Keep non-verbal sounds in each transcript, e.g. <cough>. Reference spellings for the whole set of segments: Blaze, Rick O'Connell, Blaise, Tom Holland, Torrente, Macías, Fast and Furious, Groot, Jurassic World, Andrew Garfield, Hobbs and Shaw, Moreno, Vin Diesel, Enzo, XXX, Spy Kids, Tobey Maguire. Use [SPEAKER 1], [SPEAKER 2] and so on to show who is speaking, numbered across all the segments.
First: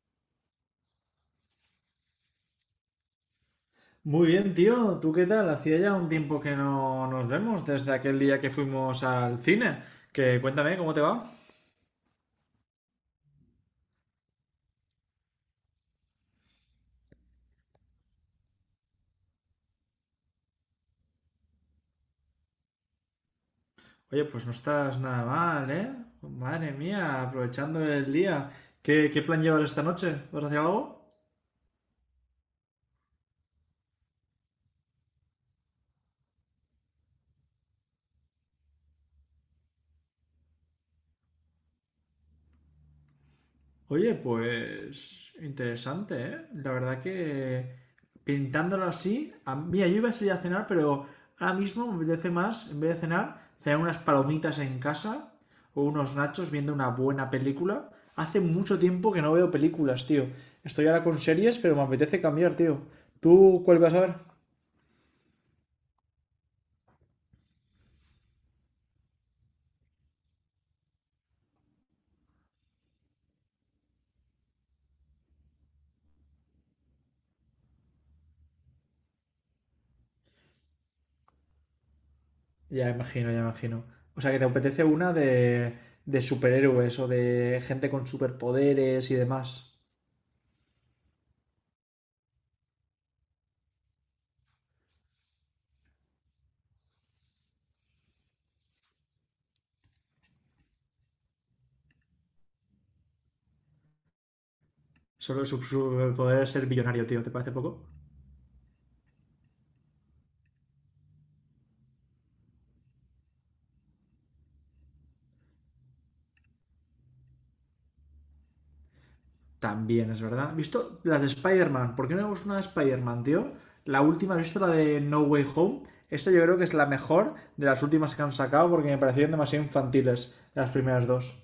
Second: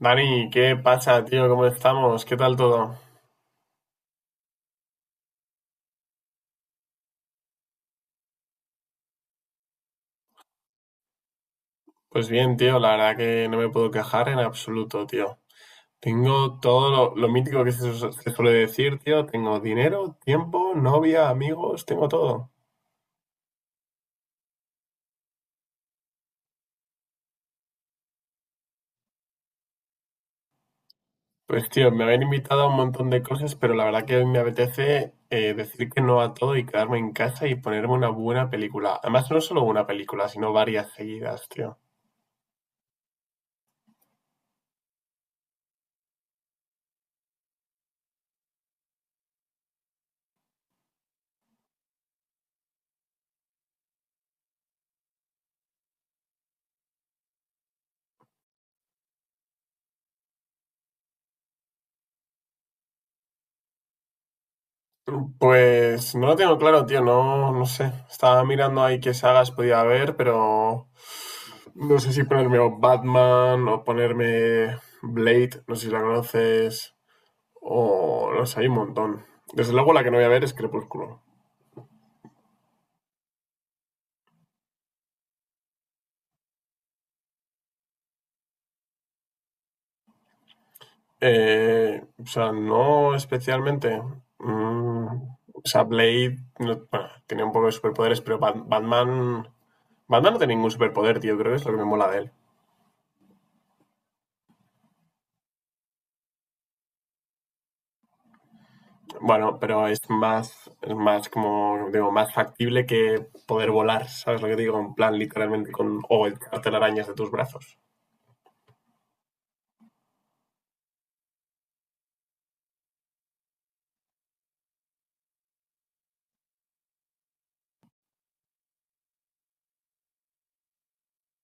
[SPEAKER 1] Dani, ¿qué pasa, tío? ¿Cómo estamos? ¿Qué tal todo?
[SPEAKER 2] Muy bien, tío. ¿Tú qué tal? Hacía ya un tiempo que no nos vemos, desde aquel día que fuimos al cine. Que cuéntame, ¿cómo te va?
[SPEAKER 1] Pues bien, tío, la verdad que no me puedo quejar en absoluto, tío. Tengo todo lo mítico que se suele decir, tío. Tengo dinero, tiempo, novia, amigos, tengo todo.
[SPEAKER 2] Oye, pues no estás nada mal, ¿eh? Madre mía, aprovechando el día. ¿Qué plan llevas esta noche? ¿Vas a hacer algo?
[SPEAKER 1] Pues, tío, me habían invitado a un montón de cosas, pero la verdad que hoy me apetece decir que no a todo y quedarme en casa y ponerme una buena película. Además, no solo una película, sino varias seguidas, tío.
[SPEAKER 2] Oye, pues interesante, ¿eh? La verdad que pintándolo así, mira, yo iba a salir a cenar, pero ahora mismo me apetece más, en vez de cenar, cenar unas palomitas en casa o unos nachos viendo una buena película. Hace mucho tiempo que no veo películas, tío. Estoy ahora con series, pero me apetece cambiar, tío. ¿Tú cuál vas a ver?
[SPEAKER 1] Pues no lo tengo claro, tío, no, no sé. Estaba mirando ahí qué sagas podía haber, pero no sé si ponerme o Batman o ponerme Blade, no sé si la conoces, o no sé, hay un montón. Desde luego la que no voy a ver es Crepúsculo.
[SPEAKER 2] Ya imagino, ya imagino. O sea, que te apetece una de superhéroes o de gente con superpoderes y demás.
[SPEAKER 1] O sea, no especialmente. Mm, o sea, Blade no- bueno, tenía un poco de superpoderes, pero Batman... Batman no tiene ningún superpoder, tío, creo que es lo que me mola de él.
[SPEAKER 2] Solo su superpoder es ser billonario, tío. ¿Te parece poco?
[SPEAKER 1] Bueno, pero es más como, digo, más factible que poder volar, ¿sabes lo que digo? En plan, literalmente con, o echarte las arañas de tus brazos.
[SPEAKER 2] También es verdad. ¿Visto las de Spider-Man? ¿Por qué no vemos una de Spider-Man, tío? La última, ¿has visto la de No Way Home? Esta yo creo que es la mejor de las últimas que han sacado porque me parecieron demasiado infantiles las primeras dos.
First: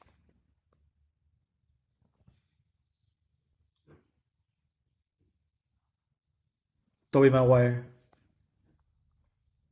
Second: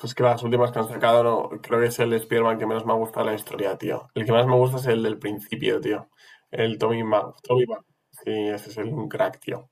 [SPEAKER 1] Pues que las últimas que han sacado, no, creo que es el Spider-Man que menos me ha gustado la historia, tío. El que más me gusta es el del principio, tío. El
[SPEAKER 2] Tobey
[SPEAKER 1] Tommy Ma-
[SPEAKER 2] Maguire.
[SPEAKER 1] Sí, ese es el un crack, tío.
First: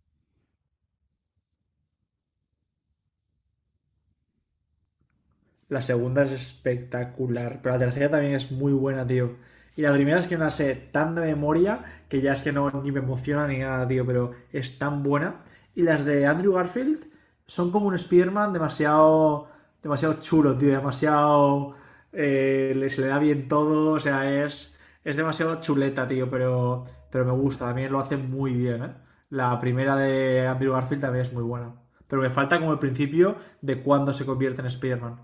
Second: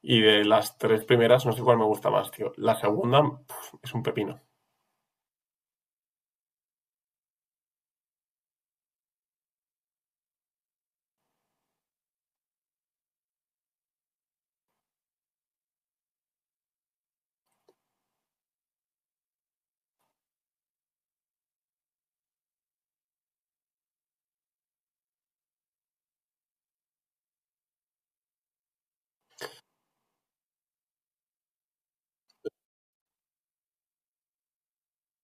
[SPEAKER 1] Y de las tres primeras, no sé cuál me gusta más, tío. La segunda, pf, es un pepino.
[SPEAKER 2] La segunda es espectacular, pero la tercera también es muy buena, tío. Y la primera es que no la sé tan de memoria que ya es que no ni me emociona ni nada, tío, pero es tan buena. Y las de Andrew Garfield son como un Spider-Man demasiado, demasiado chulo, tío, demasiado... se le da bien todo, o sea, es demasiado chuleta, tío, pero me gusta, también lo hace muy bien, ¿eh? La primera de Andrew Garfield también es muy buena. Pero me falta como el principio de cuándo se convierte en Spider-Man.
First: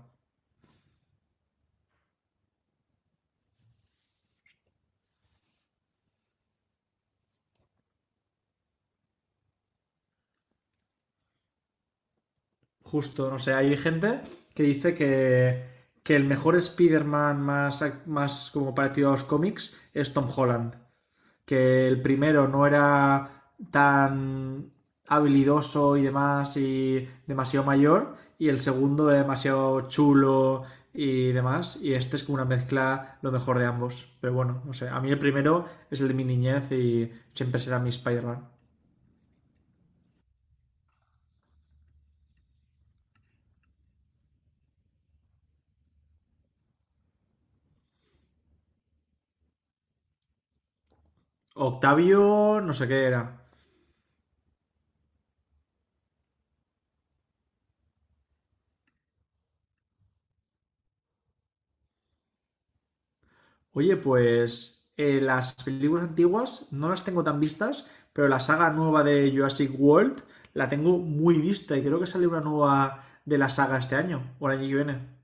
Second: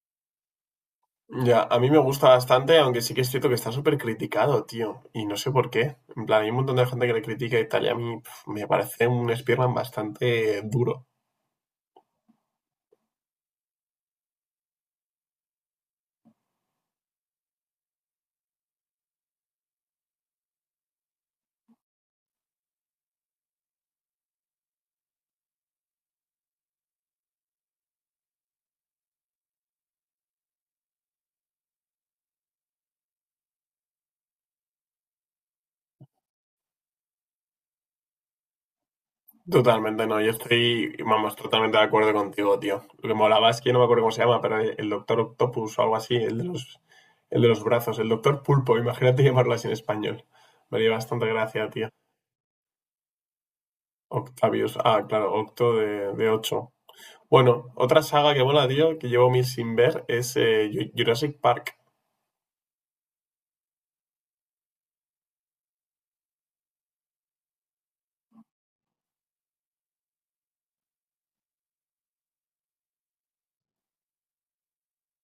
[SPEAKER 1] Ya, a mí me gusta bastante, aunque sí que es cierto que está súper criticado, tío. Y no sé por qué. En plan, hay un montón de gente que le critica y tal, y a mí pf, me parece un Spearman bastante duro.
[SPEAKER 2] Justo, no sé, hay gente que dice que, que el mejor Spider-Man más, más como parecido a los cómics es Tom Holland. Que el primero no era tan habilidoso y demás y demasiado mayor y el segundo era demasiado chulo y demás y este es como una mezcla lo mejor de ambos. Pero bueno, no sé, a mí el primero es el de mi niñez y siempre será mi Spider-Man.
[SPEAKER 1] Totalmente, no. Yo estoy, vamos, totalmente de acuerdo contigo, tío. Lo que molaba es que no me acuerdo cómo se llama, pero el Doctor Octopus o algo así, el de los brazos, el Doctor Pulpo, imagínate llamarlo así en español. Me haría bastante gracia, tío.
[SPEAKER 2] Octavio, no sé qué era.
[SPEAKER 1] Octavius, ah, claro, Octo de 8. Bueno, otra saga que mola, tío, que llevo mil sin ver, es Jurassic Park.
[SPEAKER 2] Oye, pues las películas antiguas no las tengo tan vistas, pero la saga nueva de Jurassic World la tengo muy vista y creo que sale una nueva de la saga este año o el año que viene.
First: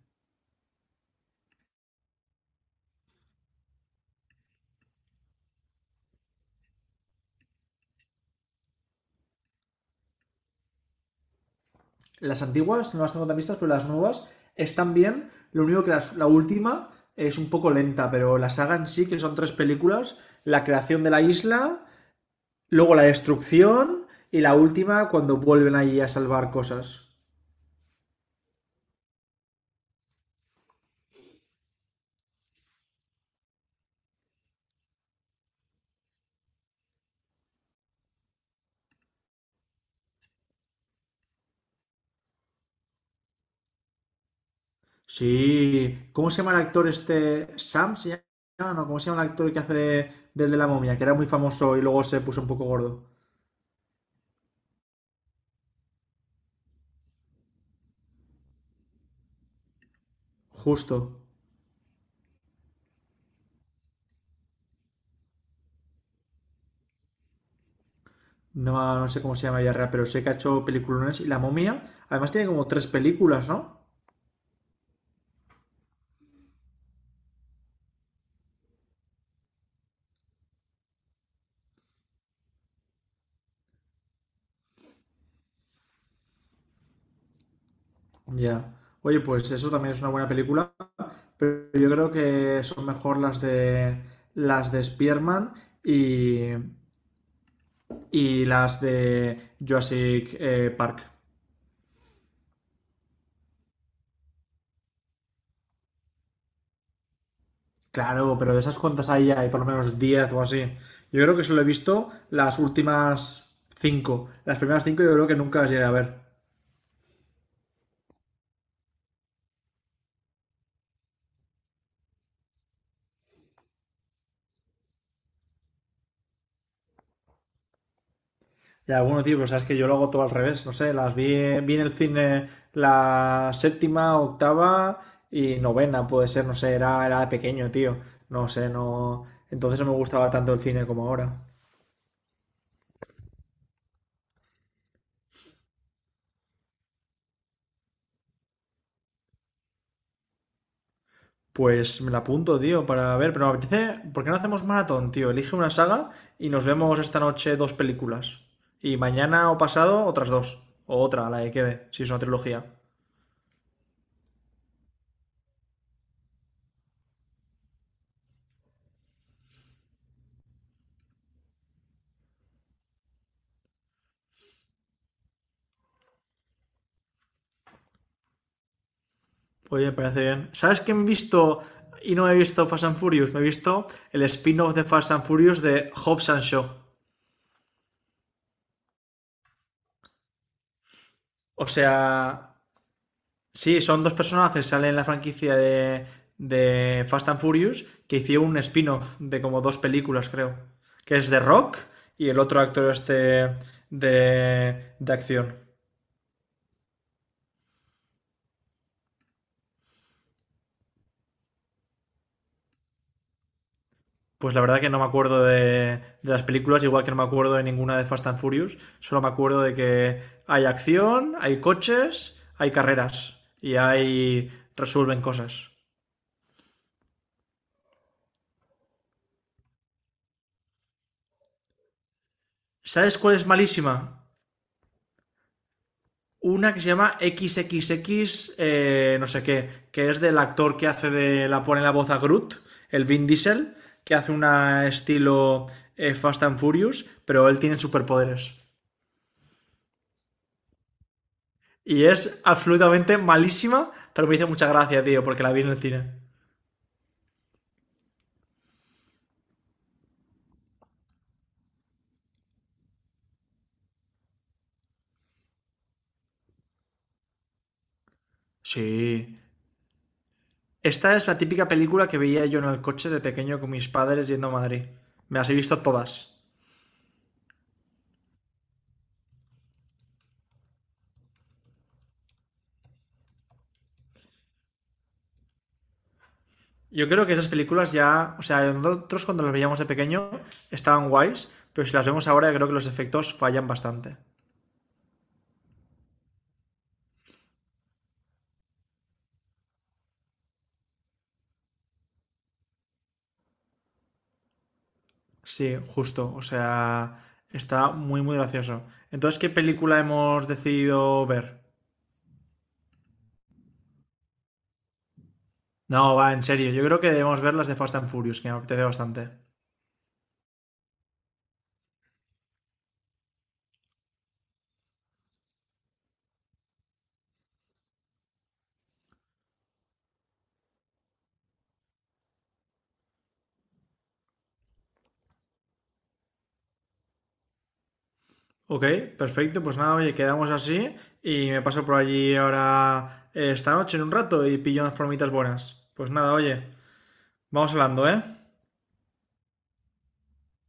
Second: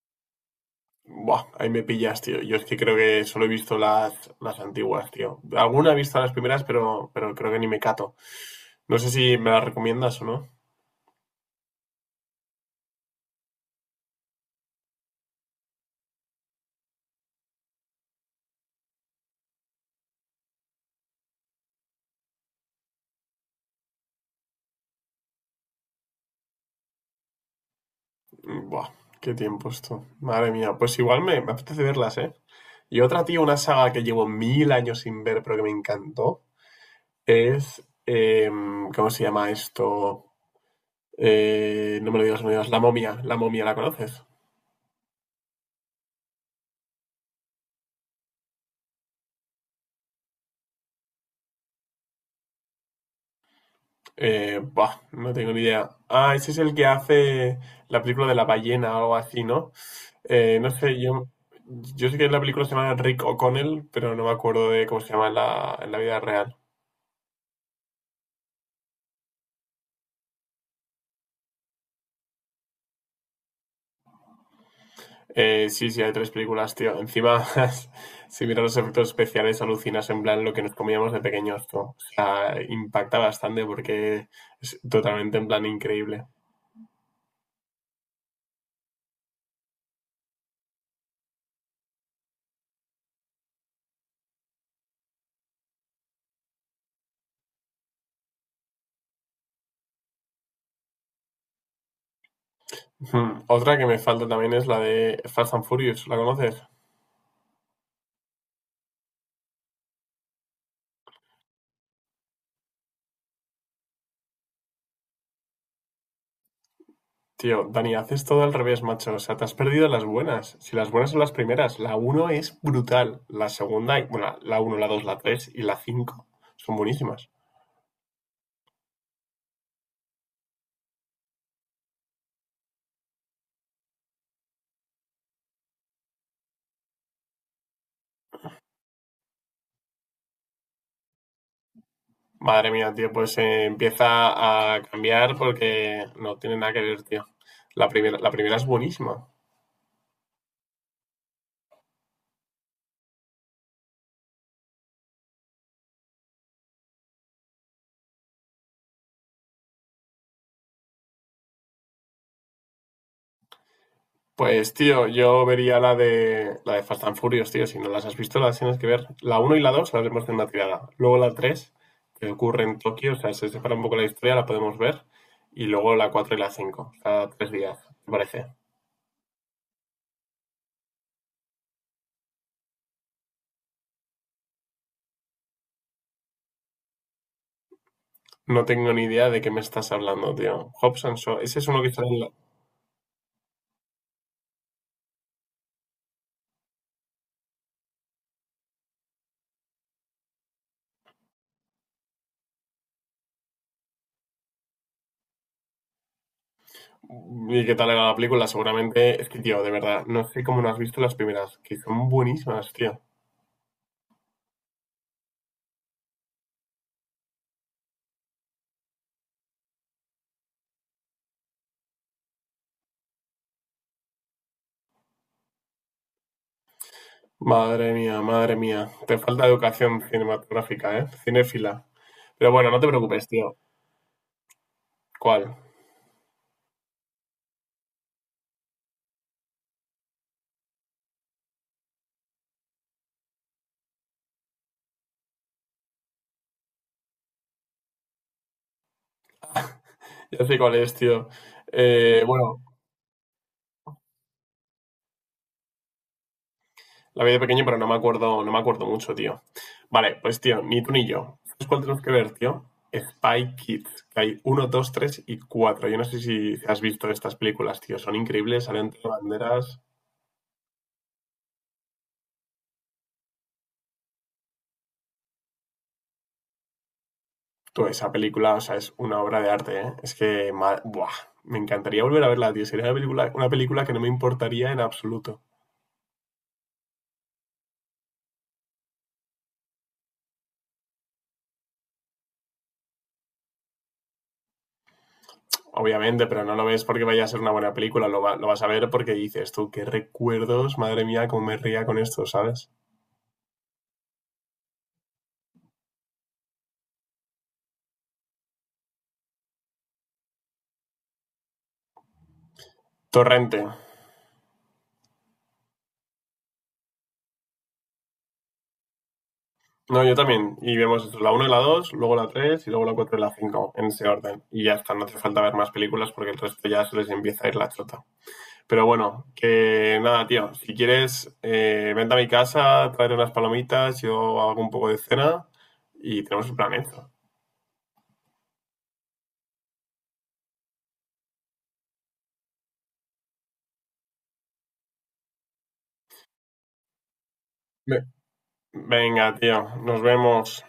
[SPEAKER 1] Buah, ahí me pillas, tío. Yo es que creo que solo he visto las antiguas, tío. Alguna he visto las primeras, pero creo que ni me cato. No sé si me las recomiendas o no.
[SPEAKER 2] Las antiguas no las tengo tan vistas, pero las nuevas están bien. Lo único que la última es un poco lenta, pero la saga en sí, que son tres películas, la creación de la isla, luego la destrucción y la última cuando vuelven ahí a salvar cosas.
[SPEAKER 1] Buah, qué tiempo esto. Madre mía, pues igual me apetece verlas, ¿eh? Y otra, tío, una saga que llevo mil años sin ver, pero que me encantó, es... ¿cómo se llama esto? No me lo digas, no me lo digas. La momia, la momia, ¿la conoces?
[SPEAKER 2] Sí, ¿cómo se llama el actor este? ¿Sam se llama? No, ¿cómo se llama el actor que hace del de la momia? Que era muy famoso y luego se puso un poco gordo.
[SPEAKER 1] Buah, no tengo ni idea. Ah, ese es el que hace la película de la ballena o algo así, ¿no? No sé,
[SPEAKER 2] Justo.
[SPEAKER 1] yo sé que en la película se llama Rick O'Connell, pero no me acuerdo de cómo se llama en en la vida real.
[SPEAKER 2] No, no sé cómo se llama ya, real, pero sé que ha hecho peliculones y la momia. Además tiene como tres películas, ¿no?
[SPEAKER 1] Sí, sí, hay tres películas, tío. Encima, <laughs> si miras los efectos especiales, alucinas en plan lo que nos comíamos de pequeños, tú. O sea, impacta bastante porque es totalmente en plan increíble.
[SPEAKER 2] Ya. Oye, pues eso también es una buena película, pero yo creo que son mejor las de Spearman y, y las de Jurassic Park.
[SPEAKER 1] Otra que me falta también es la de Fast and Furious, ¿la conoces?
[SPEAKER 2] Claro, pero de esas cuantas hay, hay por lo menos 10 o así. Yo creo que solo he visto las últimas cinco. Las primeras 5 yo creo que nunca las llegué a ver.
[SPEAKER 1] Tío, Dani, haces todo al revés, macho. O sea, te has perdido las buenas. Si las buenas son las primeras, la uno es brutal. Bueno, la uno la 2 la 3 y la cinco son buenísimas.
[SPEAKER 2] Ya, bueno, tío, pues sabes que yo lo hago todo al revés. No sé, las vi, en el cine la séptima, octava y novena, puede ser, no sé, era, era de pequeño, tío. No sé, no. Entonces no me gustaba tanto el cine como ahora.
[SPEAKER 1] Madre mía, tío, pues empieza a cambiar porque no tiene nada que ver, tío. La primera es buenísima.
[SPEAKER 2] Pues me la apunto, tío, para ver, pero me apetece, ¿por qué no hacemos maratón, tío? Elige una saga y nos vemos esta noche dos películas. Y mañana o pasado otras dos. O otra, la que quede, si es una trilogía.
[SPEAKER 1] Pues, tío, yo vería la de Fast and Furious, tío. Si no las has visto, las tienes que ver. La uno y la 2 las vemos en una tirada. Luego la 3 que ocurre en Tokio, o sea, se separa un poco la historia, la podemos ver. Y luego la 4 y la 5, cada tres días, ¿te parece?
[SPEAKER 2] Oye, me parece bien. ¿Sabes qué he visto y no he visto Fast and Furious? Me he visto el spin-off de Fast and Furious de Hobbs and Shaw.
[SPEAKER 1] No tengo ni idea de qué me estás hablando, tío. Hobbs and Shaw, ese
[SPEAKER 2] O
[SPEAKER 1] es uno que
[SPEAKER 2] sea,
[SPEAKER 1] sale en la...
[SPEAKER 2] sí, son dos personajes que salen en la franquicia de Fast and Furious que hicieron un spin-off de como dos películas, creo. Que es de Rock y el otro actor este de acción.
[SPEAKER 1] ¿Y qué tal era la película? Seguramente, es que, tío, de verdad, no sé cómo no has visto las primeras, que son buenísimas, tío.
[SPEAKER 2] Pues la verdad que no me acuerdo de las películas, igual que no me acuerdo de ninguna de Fast and Furious. Solo me acuerdo de que hay acción, hay coches, hay carreras y hay resuelven cosas.
[SPEAKER 1] Madre mía, madre mía. Te falta educación cinematográfica, ¿eh? Cinéfila. Pero bueno, no te
[SPEAKER 2] ¿Sabes
[SPEAKER 1] preocupes,
[SPEAKER 2] cuál es
[SPEAKER 1] tío.
[SPEAKER 2] malísima?
[SPEAKER 1] ¿Cuál?
[SPEAKER 2] Una que se llama XXX, no sé qué, que es del actor que hace de la pone la voz a Groot, el Vin Diesel, que hace una estilo Fast and Furious, pero él tiene superpoderes.
[SPEAKER 1] Ya sé cuál es, tío.
[SPEAKER 2] Y
[SPEAKER 1] Eh,
[SPEAKER 2] es
[SPEAKER 1] bueno,
[SPEAKER 2] absolutamente malísima, pero me hizo mucha gracia, tío, porque la vi en el cine.
[SPEAKER 1] la vi de pequeño, pero no me acuerdo, no me acuerdo mucho, tío. Vale, pues tío, ni tú ni yo. ¿Sabes cuál tenemos que ver, tío? Spy Kids, que hay uno, dos, tres y cuatro. Yo no sé si has visto estas películas, tío. Son increíbles, salen tres
[SPEAKER 2] Sí.
[SPEAKER 1] banderas.
[SPEAKER 2] Esta es la típica película que veía yo en el coche de pequeño con mis padres yendo a Madrid. Me las he visto todas.
[SPEAKER 1] Tú, esa película, o sea, es una obra de arte, ¿eh? Es que, buah, me encantaría volver a verla, tío. Sería una película que no me importaría en absoluto.
[SPEAKER 2] Yo creo que esas películas ya, o sea, nosotros cuando las veíamos de pequeño estaban guays, pero si las vemos ahora creo que los efectos fallan bastante.
[SPEAKER 1] Obviamente, pero no lo ves porque vaya a ser una buena película, lo vas a ver porque dices, tú, qué recuerdos, madre mía, cómo me ría con esto, ¿sabes?
[SPEAKER 2] Sí, justo, o sea, está muy, muy gracioso. Entonces, ¿qué película hemos decidido ver?
[SPEAKER 1] Torrente.
[SPEAKER 2] No, va, en serio, yo creo que debemos ver las de Fast and Furious, que me apetece bastante.
[SPEAKER 1] No, yo también. Y vemos esto, la uno y la 2 luego la 3 y luego la 4 y la 5 en ese orden. Y ya está, no hace falta ver más películas porque el resto ya se les empieza a ir la chota. Pero bueno, que nada, tío. Si quieres, vente a mi casa, traer unas palomitas, yo hago un poco de cena y tenemos el plan hecho.
[SPEAKER 2] Ok, perfecto, pues nada, oye, quedamos así y me paso por allí ahora esta noche en un rato y pillo unas palomitas buenas. Pues nada, oye, vamos
[SPEAKER 1] Ve-
[SPEAKER 2] hablando, ¿eh?
[SPEAKER 1] Venga, tío. Nos vemos.